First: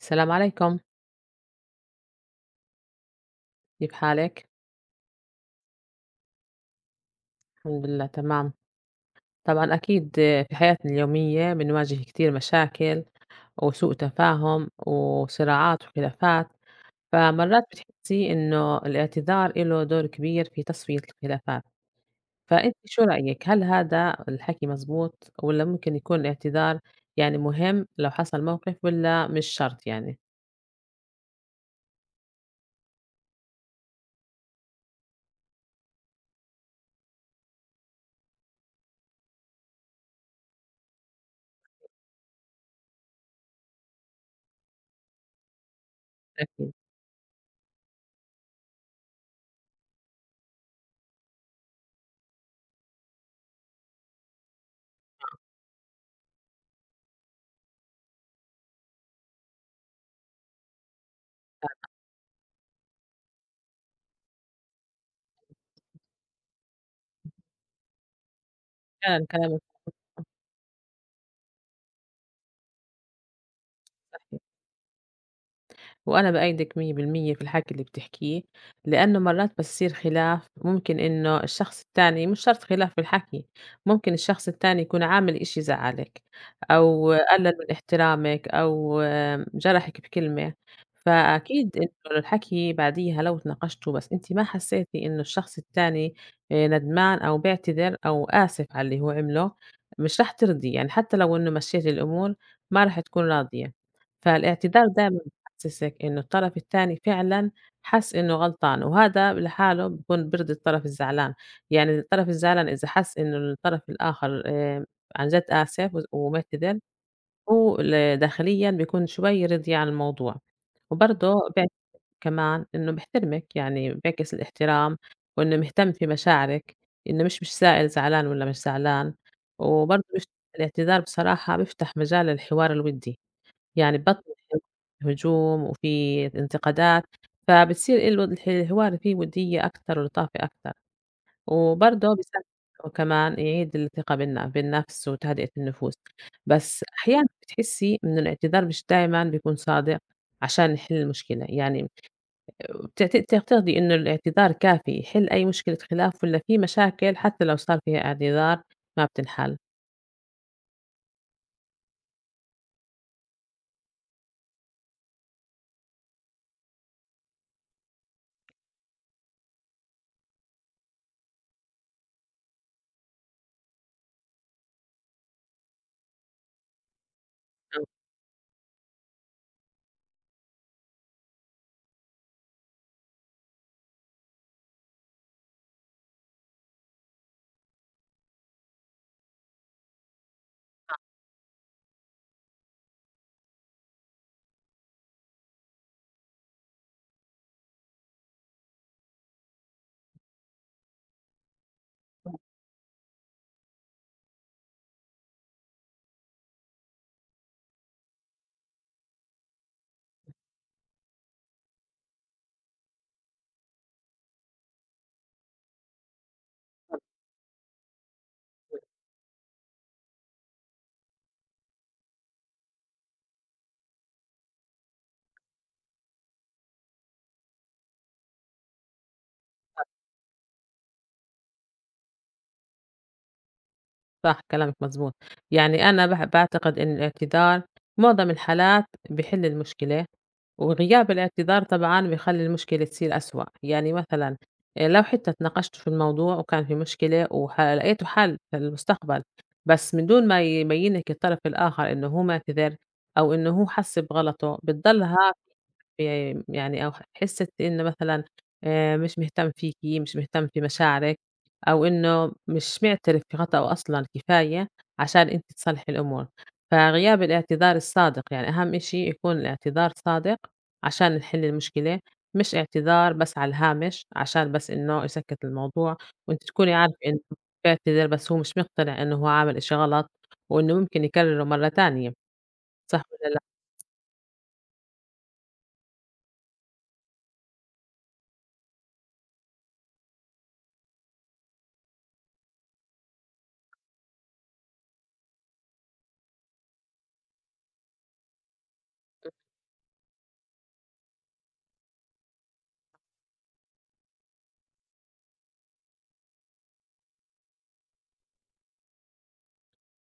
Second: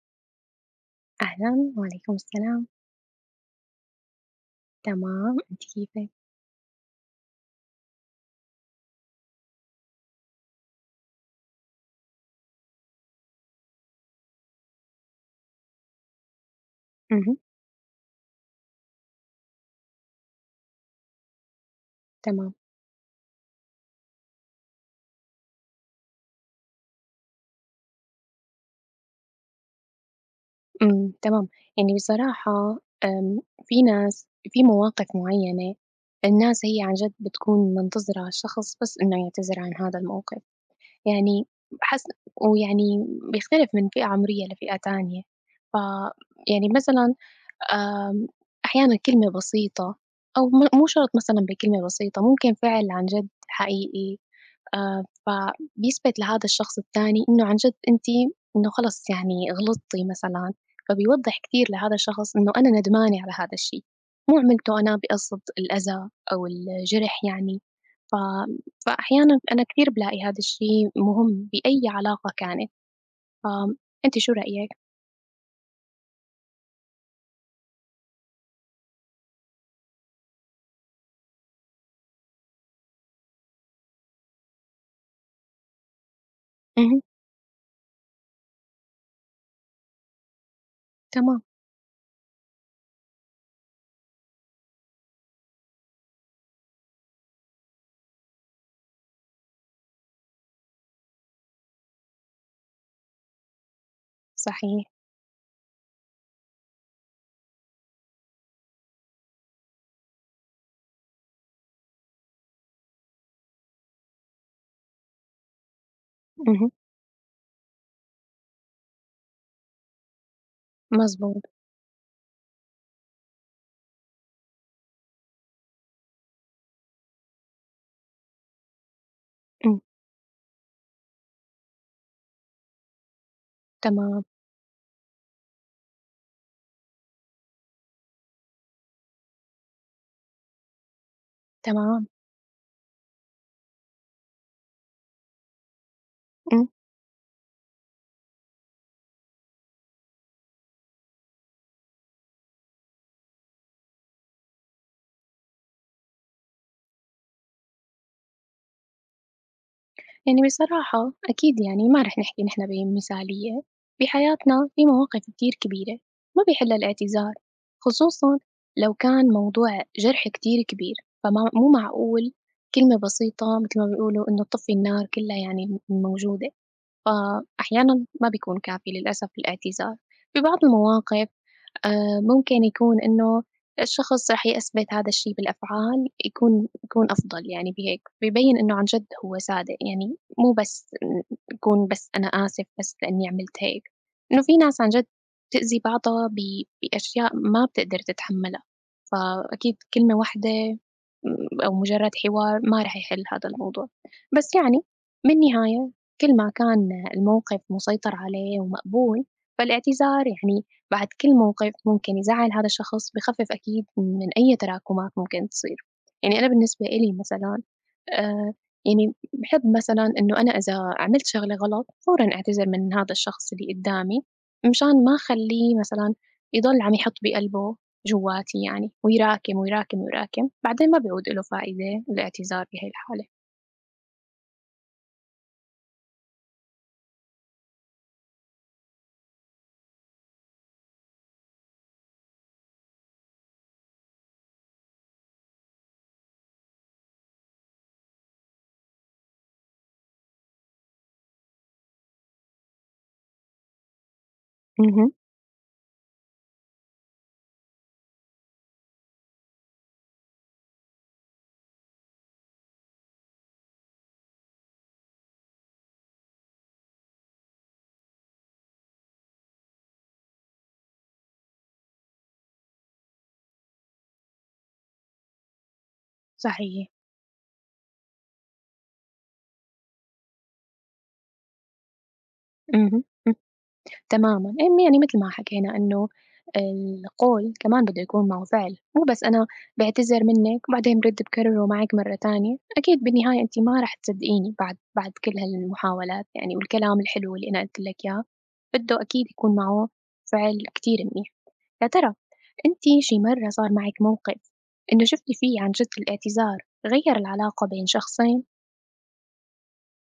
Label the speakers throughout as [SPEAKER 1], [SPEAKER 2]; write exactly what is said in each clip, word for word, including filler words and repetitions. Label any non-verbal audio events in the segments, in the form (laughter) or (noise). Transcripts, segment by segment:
[SPEAKER 1] السلام عليكم،
[SPEAKER 2] أهلًا، وعليكم السلام،
[SPEAKER 1] كيف حالك؟
[SPEAKER 2] تمام، أنتِ كيفِك؟
[SPEAKER 1] الحمد لله تمام. طبعا أكيد، في حياتنا اليومية بنواجه كتير مشاكل وسوء تفاهم وصراعات وخلافات.
[SPEAKER 2] اهم،
[SPEAKER 1] فمرات بتحسي إنه الاعتذار له دور كبير في تصفية الخلافات.
[SPEAKER 2] تمام،
[SPEAKER 1] فأنت شو رأيك، هل هذا الحكي مزبوط ولا ممكن يكون الاعتذار يعني مهم لو حصل موقف ولا مش شرط يعني؟
[SPEAKER 2] إمم، تمام، يعني بصراحة آمم، في ناس في مواقف معيّنة. الناس هي عن جد بتكون منتظرة الشخص بس إنه يعتذر عن هذا الموقف، يعني حسب ويعني بيختلف من فئة عمرية لفئة تانية، ف يعني
[SPEAKER 1] أكيد
[SPEAKER 2] مثلًا آمم، أحيانًا كلمة بسيطة أو م مو شرط مثلًا بكلمة بسيطة، ممكن فعل عن جد حقيقي، آآ، فبيثبت لهذا الشخص التاني إنه عن جد أنتِ إنه خلص يعني غلطتِ مثلًا، فبيوضح كتير لهذا الشخص إنه أنا ندمانة على هذا الشي، مو عملته أنا بقصد الأذى أو الجرح يعني، ف
[SPEAKER 1] كان
[SPEAKER 2] فأحيانًا
[SPEAKER 1] كلامك
[SPEAKER 2] أنا كتير بالاقي هذا الشي مهم بأي علاقة كانت، فأنتِ شو
[SPEAKER 1] صحيح.
[SPEAKER 2] رأيِك؟
[SPEAKER 1] وأنا بأيدِك مية بالمية في الحكي اللي بتحكيه، لإنه مرات بتصير خلاف ممكن إنه الشخص التاني مش شرط خلاف في الحكي، ممكن الشخص التاني يكون عامل إشي زعّلِك،
[SPEAKER 2] اهم،
[SPEAKER 1] أو قلل من احترامِك، أو آم، جرحِك بكلمة.
[SPEAKER 2] تمام،
[SPEAKER 1] فأكيد إنه الحكي بعديها لو اتناقشتوا بس أنتِ ما حسيتي إنه الشخص التاني آآ ندمان أو بيعتذر أو آسف على اللي هو عمله، مش رح ترضي. يعني حتى لو إنه مشّيتِ الأمور ما رح تكون راضية.
[SPEAKER 2] صحيح،
[SPEAKER 1] فالاعتذار دايمًا يحسسك إنه الطرف التاني فعلًا حس إنه غلطان، وهذا لحاله بيكون بيرضي الطرف الزعلان. يعني الطرف الزعلان إذا حس إنه الطرف الآخر آآ عن جد آسف و
[SPEAKER 2] اهم،
[SPEAKER 1] ومعتذر، هو ل داخليًا بيكون شوي رِضي عن الموضوع. وبرضه
[SPEAKER 2] مضبوط.
[SPEAKER 1] بيعكس كمان إنه بيحترمِك، يعني بيعكس الاحترام وإنه مهتم في مشاعرِك، إنه مش مش سائل زعلان والّا مش زعلان،
[SPEAKER 2] إمم،
[SPEAKER 1] وبرضه بيف الاعتذار بصراحة بيفتح مجال للحوار الودي. يعني
[SPEAKER 2] تمام،
[SPEAKER 1] بطل هجوم وفي انتقادات، فبتصير ال الح الحوار فيه وِديّة أكتر ولطافة أكتر،
[SPEAKER 2] تمام.
[SPEAKER 1] وبرضه بيساعد كمان يعيد الثقة بالن بالنفس وتهدئة النفوس.
[SPEAKER 2] إمم.
[SPEAKER 1] بس أحيانًا بتحسّي إنه الاعتذار مش دايمًا بيكون صادق عشان نحل المشكلة. يعني بتعت بتعتقدي إنه الاعتذار كافي يحل أي مشكلة خلاف والّا في مشاكل حتى لو صار فيها اعتذار ما بتنحل؟
[SPEAKER 2] يعني بصراحة أكيد يعني ما رح نحكي نحن بمثالية، بحياتنا في مواقف كتير كبيرة ما بيحلّها الاعتذار، خصوصًا لو كان موضوع جرح كتير كبير، فما مو معقول كلمة بسيطة متل ما بيقولوا إنه تطفّي النار كلّها يعني م موجودة، فأحيانًا ما بيكون كافي للأسف الاعتذار، في بعض المواقف آآ ممكن يكون إنه الشخص رح يثبت هذا الشي بالأفعال يكون يكون أفضل يعني بهيك، بيبين إنه عن جد هو صادق، يعني مو بس ن يكون بس أنا آسف بس لإني عملت هيك، إنه في ناس عن جد بتأذي بعضها ب بأشياء ما بتقدر تتحمّلها، فأكيد كلمة واحدة م أو مجرّد حوار ما رح يحل هذا الموضوع، بس يعني بالنهاية كل ما كان الموقف مسيطر عليه ومقبول، فالاعتذار يعني بعد كل موقف ممكن يزعل هذا الشخص بخفف أكيد من أي تراكمات ممكن تصير. يعني أنا بالنسبة إلي مثلا آه، يعني بحب مثلا إنه أنا إذا عملت شغلة غلط فورا أعتذر من هذا الشخص اللي قدامي، مشان ما أخليه مثلا يضل عم يحط بقلبه جواتي يعني ويراكم ويراكم ويراكم بعدين ما بيعود له فائدة الاعتذار بهي الحالة.
[SPEAKER 1] صح كلامِك مضبوط. يعني أنا باح باعتقد إن الاعتذار معظم الحالات بيحل المشكلة، وغياب الاعتذار طبعًا بيخلّي المشكلة تصير أسوأ. يعني مثلًا آآ لو حتى اتناقشتوا في الموضوع وكان في مشكلة وح لقيتوا حل في المستقبل، بس من دون ما يبين لِك الطرف الآخر إنه هو معتذر أو إنه هو حس بغلطه، بتضل
[SPEAKER 2] اها،
[SPEAKER 1] ها آآ يعني أو ح حسّة إنه مثلًا آآ مش مهتم فيكِ، مش مهتم في مشاعرِك، أو إنه مش مِعترف بخطأه أصلًا كفاية عشان أنتِ تصلّحي الأمور. فغياب الاعتذار الصادق، يعني أهم إشي يكون الاعتذار صادق عشان نحل المشكلة، مش اعتذار بس على الهامش عشان بس إنه يسكّت الموضوع، وأنتِ تكوني
[SPEAKER 2] صحيح،
[SPEAKER 1] عارفة إنه بيعتذر بس هو مش مقتنع إنه هو عامل إشي غلط، وإنه ممكن يكرره مرّة تانية. صح
[SPEAKER 2] اها،
[SPEAKER 1] والّا لأ؟
[SPEAKER 2] تمامًا، إمم، يعني متل ما حكينا إنه القول كمان بده يكون معه فعل، مو بس أنا باعتذر منِّك وبعدين برد باكرره معِك مرة تانية، أكيد بالنهاية أنتِ ما رح تصدقيني بعد بعد كل هالمحاولات يعني والكلام الحلو اللي أنا قُلت لِك إياه، بده أكيد يكون معه فعل كتير منيح. يا ترى أنتِ شي مرة صار معِك موقف إنه شُفتِ فيه عن جد الاعتذار غيّر العلاقة بين شخصين؟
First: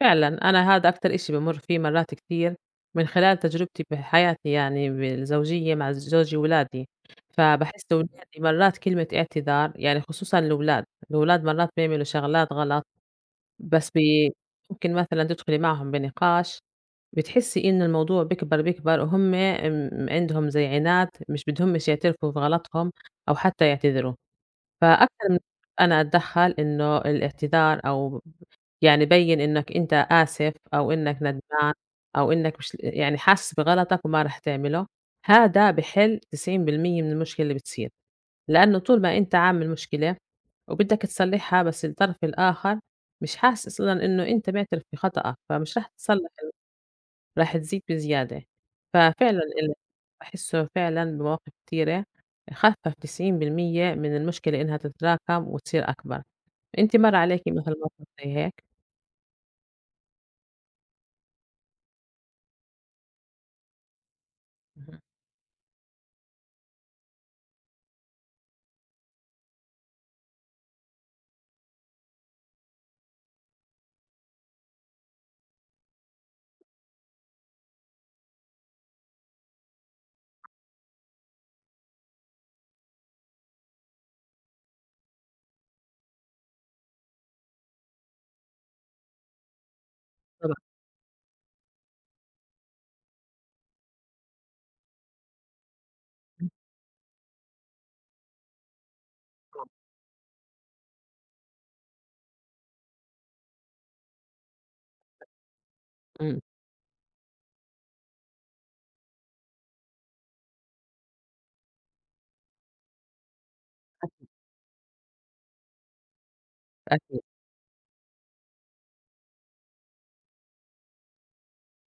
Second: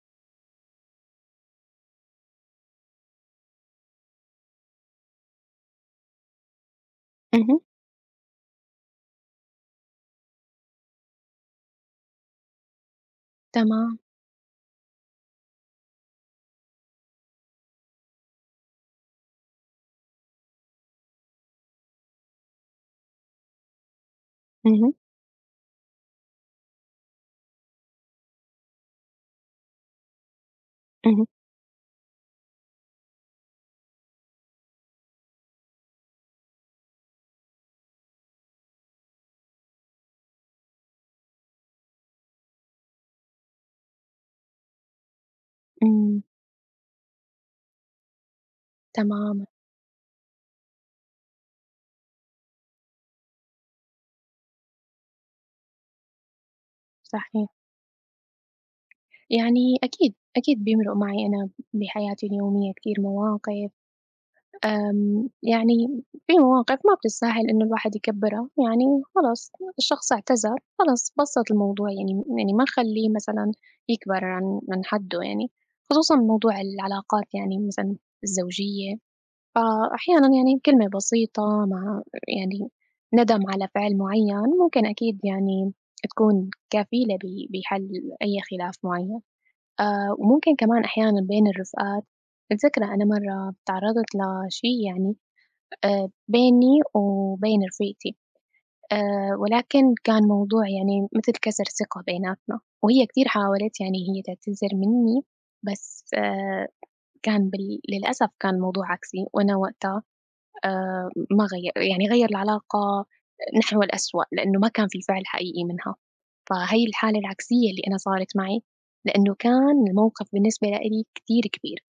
[SPEAKER 1] فعلًا، أنا هذا أكتر إشي بامُر فيه مرّات كتير من خلال تجربتي بحياتي، يعني بالزوجية مع زوجي وولادي.
[SPEAKER 2] اهم.
[SPEAKER 1] فباحس ولادي مرّات كلمة اعتذار، يعني خصوصًا الولاد، الولاد مرّات بيعملوا شغلات غلط. بس
[SPEAKER 2] تمام،
[SPEAKER 1] بي ممكن مثلًا تدخلي معهم بنقاش بتحسي إنه الموضوع بيكبر، بيكبر، وهُم امم عندهم زي عناد مش بدهمش يعترفوا بغلطهم أو حتى يعتذروا.
[SPEAKER 2] اهم،
[SPEAKER 1] فأكتر من أنا أتدخّل إنه الاعتذار أو يعني بيّن إنّك أنت آسف أو إنّك
[SPEAKER 2] اهم،
[SPEAKER 1] ندمان أو إنّك مش يعني حاسس بغلطك وما رح تعمله. هذا بيحل تسعين بالمية من المشكلة اللي بتصير، لإنّه طول ما أنت عامل مشكلة وبدّك تصلّحها بس الطرف الآخر مش حاسس أصلًا إنه أنت معترف بخطأك، فمش رح
[SPEAKER 2] إمم،
[SPEAKER 1] تتصلّح، رح تزيد بزيادة. ففعلًا
[SPEAKER 2] تمامًا،
[SPEAKER 1] ال باحسّه فعلًا بمواقف كتيرة خفّف تسعين بالمية من المشكلة إنها تتراكم وتصير أكبر. أنتِ مَر عليكِ
[SPEAKER 2] صحيح.
[SPEAKER 1] مثلًا موقف زي هيك؟
[SPEAKER 2] يعني أكيد، أكيد بيمرُق معي أنا بحياتي اليومية كتير مواقف،
[SPEAKER 1] اهم.
[SPEAKER 2] آمم، يعني في مواقف ما بتستاهل إنه الواحد يكبّرها، يعني خلاص الشخص اعتذر، خلاص بسّط الموضوع يعني يعني ما نخلّيه مثلًا يكبر عن عن حدّه يعني، خصوصًا موضوع العلاقات يعني مثلًا الزوجية، فأحيانًا يعني كلمة بسيطة مع يعني ندم على فعل معيّن ممكن أكيد يعني تكون كفيلة ب بحَل أي خلاف معيّن. آآ وممكن
[SPEAKER 1] طبعًا.
[SPEAKER 2] كمان أحيانًا بين الرفقات، متذكرة أنا مرّة تعرّضت لشي يعني آآ بيني وبين رفيقتي، آآ ولكن كان موضوع يعني مثل كسر ثقة بيناتنا، وهي كتير حاولت يعني هي تعتذر منّي، بس
[SPEAKER 1] إمم.
[SPEAKER 2] آآ كان بال للأسف كان الموضوع عكسي، وأنا وقتها آآ ما غيّر يعني غيّر العلاقة نحو الأسوأ، لإنه ما كان في فعل حقيقي منها، فهي الحالة
[SPEAKER 1] أكيد،
[SPEAKER 2] العكسية اللي أنا صارت معي، لإنه كان الموقف بالنسبة لإلي كتير كبير،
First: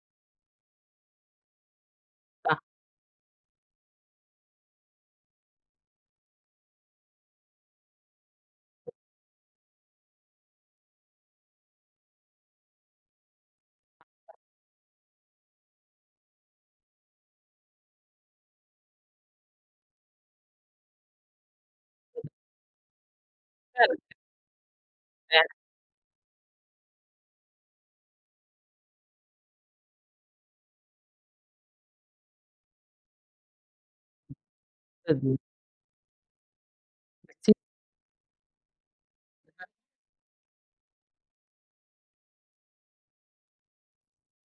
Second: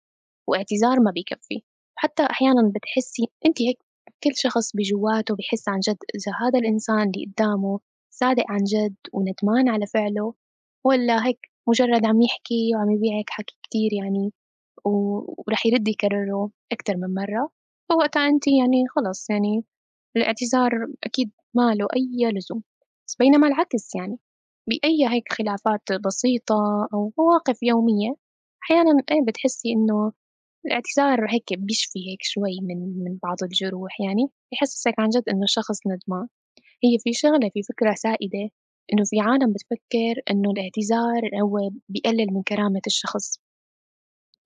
[SPEAKER 2] واعتذار ما بيكفّي، وحتى
[SPEAKER 1] صح،
[SPEAKER 2] أحيانًا بتحسّي أنتِ هيك كل شخص بجوّاته بيحس عن جد إذا هذا الإنسان اللي قدّامه صادق عن جد وندمان على فعله والّا هيك مجرّد عم يحكي وعم يبيعِك حكي كتير يعني و وراح يرد يكرره أكتر من مرّة، فوقتها أنتِ يعني خلاص يعني الاعتذار أكيد ما له أي لزوم، بس بينما العكس
[SPEAKER 1] فعلًا.
[SPEAKER 2] يعني بأي هيك
[SPEAKER 1] يعني
[SPEAKER 2] خلافات بسيطة أو مواقف يومية، أحيانًا إيه بتحسّي إنه الاعتذار هيك بيشفي هيك شوي من من بعض الجروح يعني، بيحسّسك
[SPEAKER 1] (unintelligible)
[SPEAKER 2] عن جد
[SPEAKER 1] صدمة.
[SPEAKER 2] إنه الشخص ندمان، هي في شغلة في فكرة سائدة إنه في عالم بتفكّر إنه الاعتذار هو بيقلل من كرامة الشخص.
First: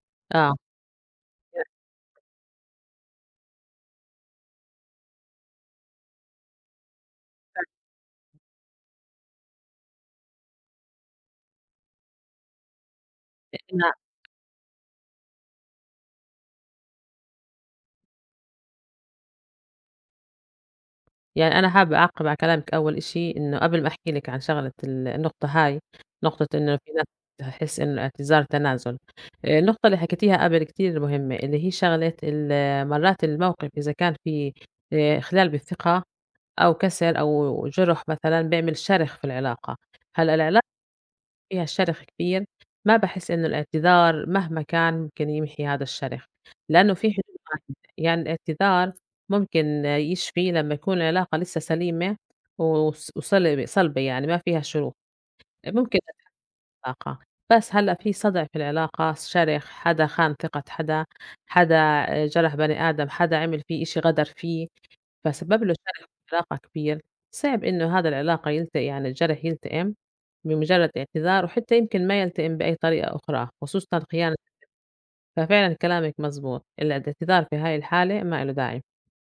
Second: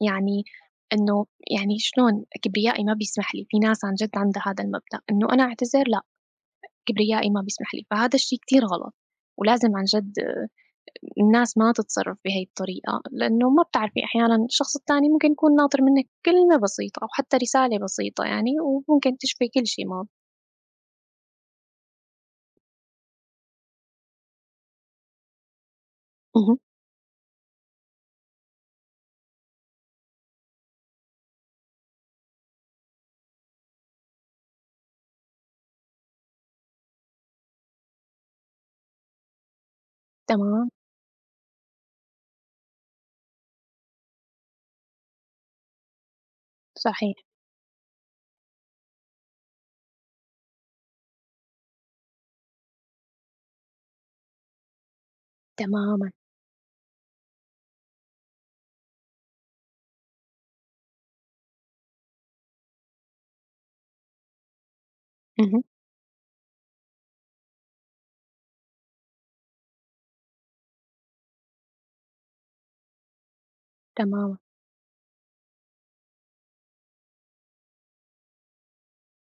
[SPEAKER 2] يعني
[SPEAKER 1] آه.
[SPEAKER 2] إنه يعني شلون كبريائي ما بيسمح لي، في ناس عن جد عندها هذا المبدأ، إنه أنا أعتذر لأ، كبريائي ما بيسمح لي، فهذا الشيء كتير غلط، ولازم عن جد آه، الناس ما تتصرف بهاي الطريقة، لأنه ما
[SPEAKER 1] لإن
[SPEAKER 2] بتعرفي أحيانًا الشخص التاني ممكن يكون ناطر منِّك كلمة بسيطة أو حتى رسالة بسيطة يعني وممكن تشفي كل شيء ما.
[SPEAKER 1] يعني أنا حابة أعقِّب على كلامِك أول إشي، إنه قبل ما أحكي لِك عن شغلة ال النقطة هاي، نقطة
[SPEAKER 2] اهم،
[SPEAKER 1] إنه في ناس تحس إنه الاعتذار تنازل. آآ النقطة اللي حكيتيها قبل كتير مهمة، اللي هي شغلة ال مرات الموقف إذا كان في آآ خلال بالثقة أو كسر أو جُرح مثلًا بيعمل شرخ في العلاقة. هلأ العلا
[SPEAKER 2] تمام،
[SPEAKER 1] فيها شرخ كبير، ما باحس إنه الاعتذار مهما كان ممكن يمحي هذا الشرخ، لإنه في
[SPEAKER 2] صحيح،
[SPEAKER 1] حدود محدودة. يعني الاعتذار ممكن يشفي لمّا يكون العلاقة لسه سليمة وص وصلبة صلبة، يعني ما فيها شروخ، ممكن
[SPEAKER 2] تمامًا،
[SPEAKER 1] تتلاقى. بس هلأ في صدع في العلاقة، شرخ، حدا خان ثقة حدا، حدا جرح بني آدم، حدا عمل فيه إشي غدر فيه.
[SPEAKER 2] اهم،
[SPEAKER 1] فسبب له جرح في العلاقة كبير. صعب إنه هذا العلاقة يلت يعني الجرح يلتئم بمجرد اعتذار، وحتى يمكن ما يلتئم بأي طريقة أخرى، خصوصًا خيانة.
[SPEAKER 2] تمامًا،
[SPEAKER 1] ففعلًا كلامِك مزبوط، الع الاعتذار في هاي الحالة ما إله داعي.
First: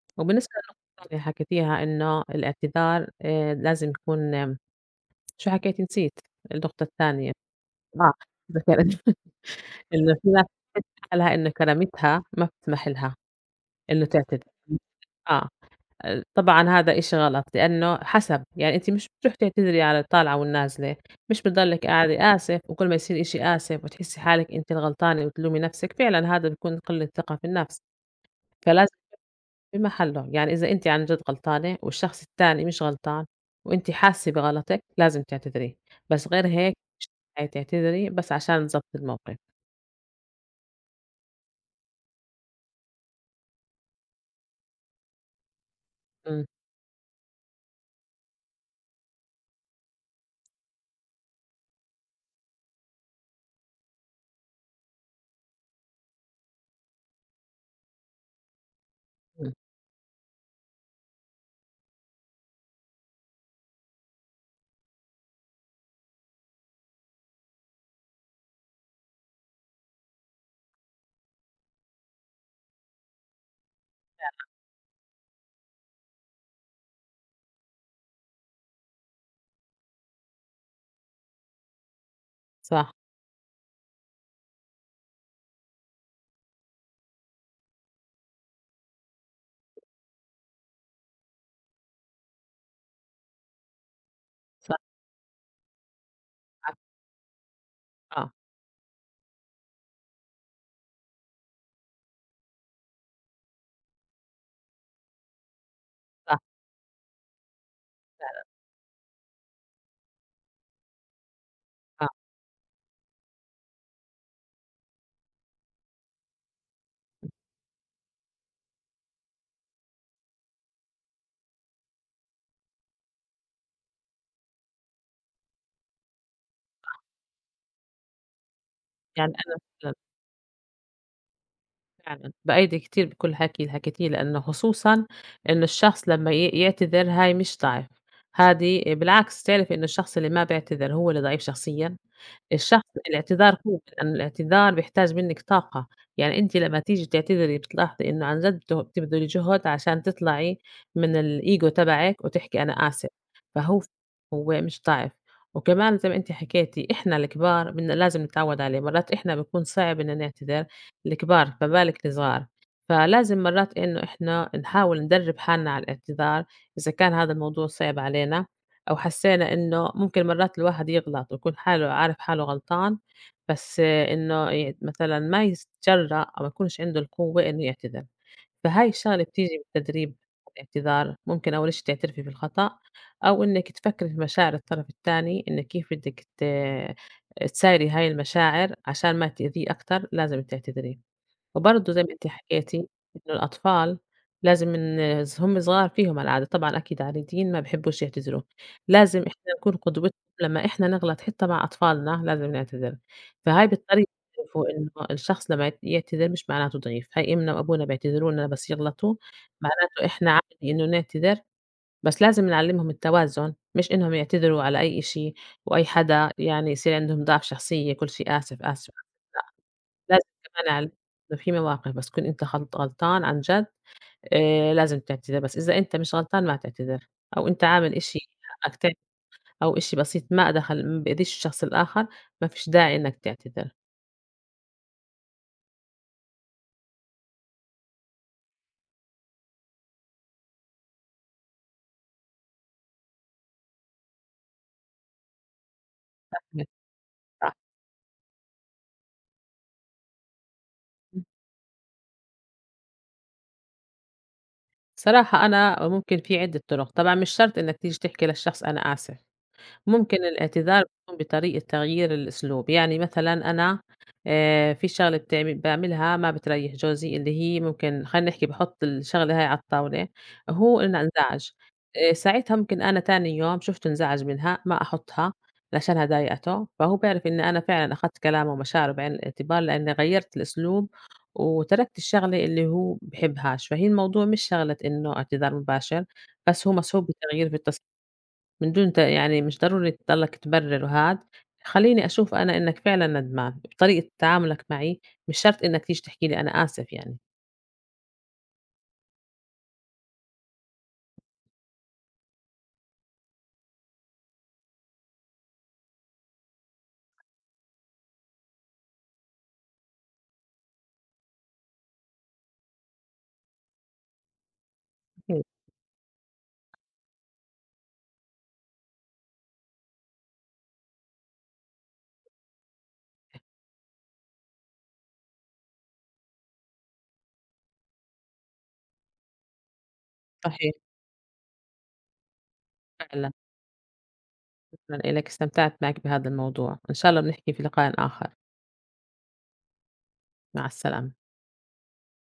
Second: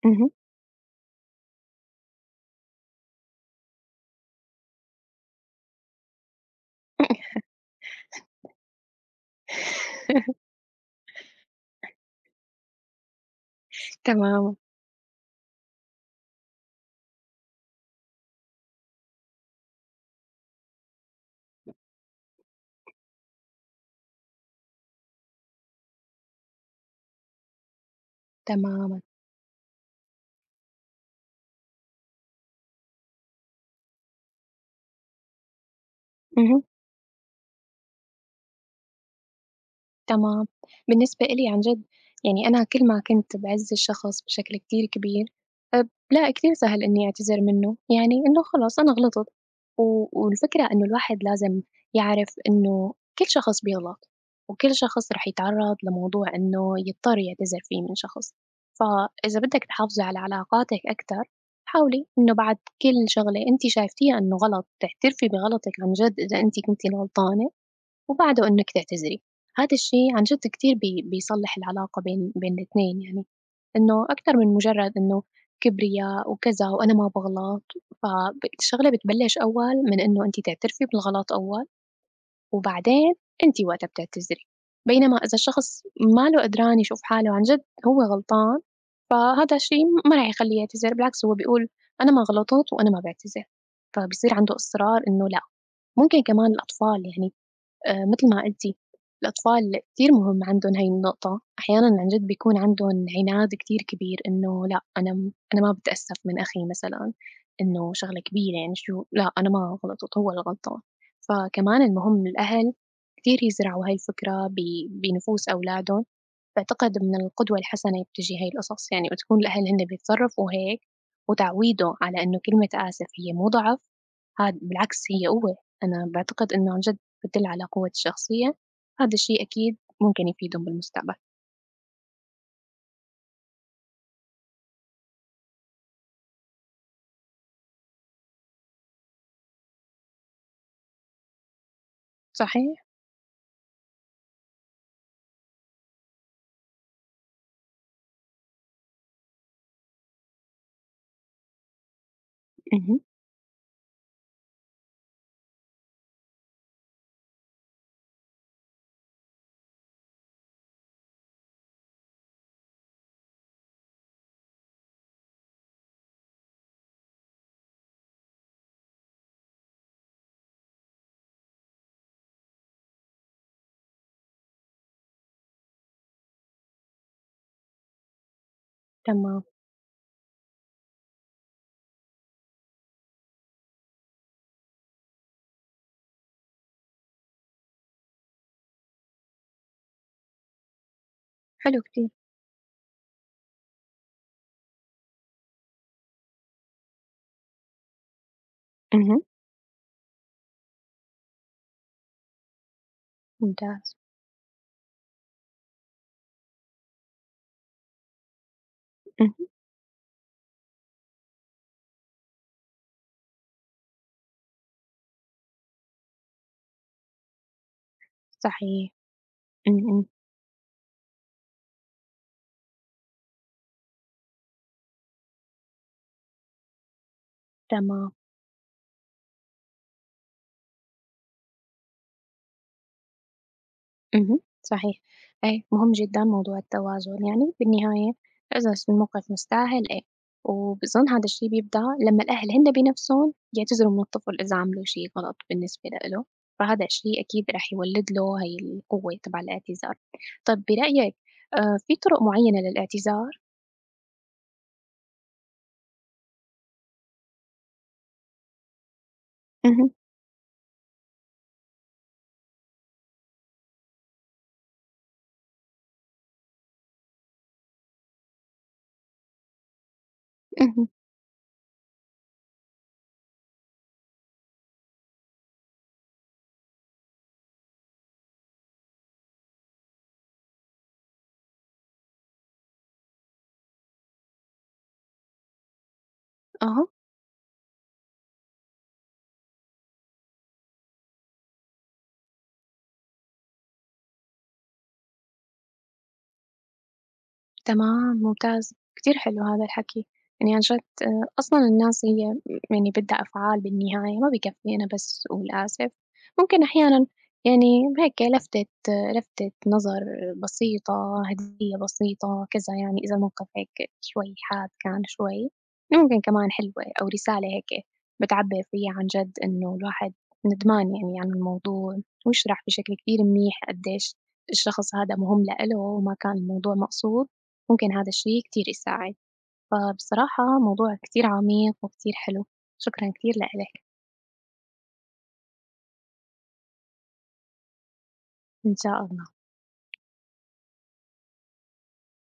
[SPEAKER 2] اهم،
[SPEAKER 1] وبالنسبة للنقطة الثانية حكيتيها إنه الاعتذار آآ لازم يكون آمم شو حكيتِ، نسيت النقطة الثانية. آه، ذكرت (laughs) إنه في
[SPEAKER 2] (laughs)
[SPEAKER 1] ناس بتحس حالها إنه كرامتها ما بتسمح لها إنه تعتذر.
[SPEAKER 2] تمامًا،
[SPEAKER 1] آه. آآ طبعًا هذا إشي غلط، لإنه حسب، يعني أنتِ مش بتروحي تعتذري على الطالعة والنازلة، مش بتضلِّك قاعدة آسف وكل ما يصير إشي آسف وتحسّي حالِك أنتِ الغلطانة وتلومي نفسِك، فعلًا هذا بيكون قلة ثقة في النفس. فلازم
[SPEAKER 2] تمامًا،
[SPEAKER 1] في محله، يعني إذا أنتِ عن جد غلطانة والشخص التاني مش غلطان وأنتِ حاسة بغلطِك لازم تعتذري. بس غير
[SPEAKER 2] اهم.
[SPEAKER 1] هيك مش تنفعي تعتذري بس عشان ضبط الموقف.
[SPEAKER 2] تمام. بالنسبة إلي عن جد يعني أنا كل ما كنت باعِز الشخص بشكل كتير كبير، آآ لأ
[SPEAKER 1] إمم،
[SPEAKER 2] كتير سهل إنّي أعتذر منّه، يعني إنه خلص أنا غلطت، و والفكرة إنه الواحد لازم يعرف إنه كل شخص بيغلط، وكل شخص رح يتعرّض لموضوع إنه يضطر يعتذر فيه من شخص، فإذا
[SPEAKER 1] إمم،
[SPEAKER 2] بدِّك تحافظي على علاقاتِك أكتر، حاولي إنه بعد كل شغلة أنتِ شايفتيها إنه غلط تعترفي بغلطِك عن جد إذا أنتِ كنتِ الغلطانة وبعده إنِّك تعتذري. هذا الشي عن جد كتير بي بيصلّح العلاقة بين بين الاتنين يعني، إنه أكتر من مجرّد إنه كبرياء وكذا وأنا ما باغلط، فب الشغلة بتبلّش أول من إنه أنتِ تعترفي بالغلط أول،
[SPEAKER 1] صح،
[SPEAKER 2] وبعدين أنتِ وقتها بتعتذري. بينما إذا الشخص ما له قدران يشوف حاله عن جد هو غلطان، فهذا الشي ما رح يخلّيه يعتذر، بالعكس هو بيقول أنا ما غلطت وأنا ما باعتذر، فبيصير عنده
[SPEAKER 1] صح،
[SPEAKER 2] إصرار إنه لأ. ممكن كمان
[SPEAKER 1] معاكِ،
[SPEAKER 2] الأطفال يعني آآ مثل
[SPEAKER 1] آه،
[SPEAKER 2] ما قُلتِ، الأطفال كتير مهم عندهم هاي النقطة، أحيانًا عن جد بيكون عندهم عناد كتير كبير إنه لأ، أنا م أنا ما باتأسف من
[SPEAKER 1] صح،
[SPEAKER 2] أخي مثلًا، إنه شغلة كبيرة يعني شو لأ، أنا ما غلطت، هو اللي غلطان. فكمان
[SPEAKER 1] آه.
[SPEAKER 2] المهم الأهل كتير يزرعوا هاي الفكرة ب بنفوس أولادهم، باعتقد من القدوة الحسنة بتيجي هاي القصص، يعني بتكون الأهل هن بيتصرفوا هيك وتعويده على إنه كلمة آسف هي مو ضعف، هاد بالعكس هي قوة، أنا باعتقد إنه عن جد بتدل على قوة الشخصية، هاد الشي
[SPEAKER 1] يعني أنا
[SPEAKER 2] أكيد ممكن يفيدهم بالمستقبل،
[SPEAKER 1] فعلًا بأيّدِك كتير بكل حكي حكيتيه، لإنه خصوصًا إنه الشخص لمّا ي يعتذر هاي مش ضعف. هذه بالعكس، تعرفي إنه الشخص اللي ما بيعتذر هو اللي ضعيف شخصيًا. الشخص
[SPEAKER 2] صحيح،
[SPEAKER 1] الاعتذار قوة، لإنه الاعتذار بيحتاج منِّك طاقة. يعني أنتِ لمّا تيجي تعتذري بتلاحظي إنه عن جد بت بتبذلي جهد عشان تطلعي من الego تبعِك وتحكي أنا
[SPEAKER 2] اهم،
[SPEAKER 1] آسف. فهو هو مش ضعف. وكمان زي ما أنتِ حكيتِ، إحنا الكبار بدنا لازم نتعود عليه، مرات إحنا بيكون صعب إننا نعتذر. الكبار، فبالك الصغار. فلازم مرات إنه إحنا نحاول ندرّب حالنا على الاعتذار، إذا كان هذا الموضوع صعب علينا أو حسّينا إنه ممكن مرات الواحد يغلط ويكون حاله عارف حاله غلطان، بس آه، إنه ي مثلًا ما يتجرأ أو ما يكونش عنده القوة إنه يعتذر. فهاي الشغلة
[SPEAKER 2] تمام،
[SPEAKER 1] بتيجي بالتدريب على الاعتذار، ممكن أول إشي تعترفي بالخطأ أو إنِّك تفكّري في مشاعر الطرف التاني، إنِّك كيف بدِّك ت تسايري هاي المشاعر عشان ما تأذيه أكتر لازم تعتذري.
[SPEAKER 2] حلو
[SPEAKER 1] وبرضه زي
[SPEAKER 2] كتير،
[SPEAKER 1] ما أنتِ حكيتِ إنه الأطفال لازم من ص هم صغار فيهم العادة، طبعًا أكيد عاديين ما بيحبوش يعتذروا،
[SPEAKER 2] اهم،
[SPEAKER 1] لازم إحنا نكون قدوتهم. لمّا إحنا نغلط حتى مع أطفالنا لازم نعتذر. فهاي
[SPEAKER 2] ممتاز،
[SPEAKER 1] بالطريقة بيعرفوا إنه الشخص لمّا يعت يعتذر مش معناته ضعيف، هاي إمنا وأبونا بيعتذروا لنا بس يغلطوا،
[SPEAKER 2] اهم،
[SPEAKER 1] معناته إحنا عادي إنه نعتذر. بس لازم نعلّمهم التوازن، مش إنهم يعتذروا على أي إشي وأي حدا يعني يصير عندهم ضعف شخصية، كل شي آسف،
[SPEAKER 2] صحيح،
[SPEAKER 1] آسف.
[SPEAKER 2] إمم، إمم،
[SPEAKER 1] لازم كمان على إنه في مواقف بس تكون أنت خلط غلطان عن جد آآ لازم تعتذر، بس إذا أنت مش غلطان ما تعتذر، أو أنت عامل
[SPEAKER 2] تمام.
[SPEAKER 1] إشي حقك تع أو إشي بسيط ما دخل ما بأذيش الشخص الآخر، ما فيش داعي إنك تعتذر،
[SPEAKER 2] اهم، صحيح. أيوه، مهم جدًا موضوع التوازن، يعني بالنهاية اعزف الموقف مستاهل إيه، وبظن هادا الشي بيبدأ لمّا الأهل هن بنفسهم يعتذروا من الطفل إذا عملوا شي غلط بالنسبة لإله،
[SPEAKER 1] إنك
[SPEAKER 2] فهادا الشي أكيد
[SPEAKER 1] صح.
[SPEAKER 2] رح يولد له هاي القوة تبع الاعتذار. طب برأيك آآ في طرق معيّنة للاعتذار؟
[SPEAKER 1] بصراحة أنا ممكن في عدة طرق، طبعًا مش شرط إنك تيجي تحكي للشخص أنا آسف.
[SPEAKER 2] اهم،
[SPEAKER 1] ممكن الاعتذار بيكون بطريقة تغيير الأسلوب، يعني مثلًا أنا آآ في شغلة بتعم باعملها ما بتريّح جوزي اللي هي ممكن، خلّينا نحكي، باحط الشغلة هاي على الطاولة، هو
[SPEAKER 2] اهم،
[SPEAKER 1] إن انزعج، آآ ساعتها ممكن أنا تاني يوم شُفته انزعج منها ما أحطها علشانها ضايقته، فهو بيعرف إني أنا فعلًا أخدت كلامه ومشاعره بعين الاعتبار لإني غيّرت الأسلوب وتركت الشغلة اللي هو بحبهاش. فهي الموضوع مش شغلة إنه اعتذار مباشر، بس هو
[SPEAKER 2] أها.
[SPEAKER 1] مسحوب بتغيير في التص من دون ت يعني مش ضروري تضلّك تبرر وهاد، خلّيني أشوف أنا إنّك فعلًا ندمان، بطريقة تعاملك معي مش شرط إنّك تيجي تحكي لي أنا آسف يعني.
[SPEAKER 2] تمام، ممتاز، كتير حلو هذا الحكي، يعني عن جد آآ، أصلًا الناس هي يعني بدها أفعال بالنهاية، ما بكفّي أنا بس أقول آسف، ممكن أحيانًا يعني هيك لفتة آه، لفتة نظر بسيطة، هدية بسيطة، كذا يعني إذا الموقف هيك شوي حاد كان
[SPEAKER 1] أكيد،
[SPEAKER 2] شوي، ممكن كمان حلوة أو رسالة هيك بتعبّر فيها عن جد إنه الواحد ندمان يعني عن الموضوع، ويشرح بشكل كتير منيح قديش الشخص هذا مهم لإله وما كان الموضوع مقصود. ممكن هذا الشي كتير يساعد فبصراحة
[SPEAKER 1] صحيح،
[SPEAKER 2] موضوع كتير عميق وكتير حلو شكرا
[SPEAKER 1] فعلًا.
[SPEAKER 2] كتير لإلك
[SPEAKER 1] شكرًا إلك، استمتعت معك بهذا الموضوع، إن شاء الله بنحكي في لقاء آخر.
[SPEAKER 2] إن شاء الله.
[SPEAKER 1] مع السلامة.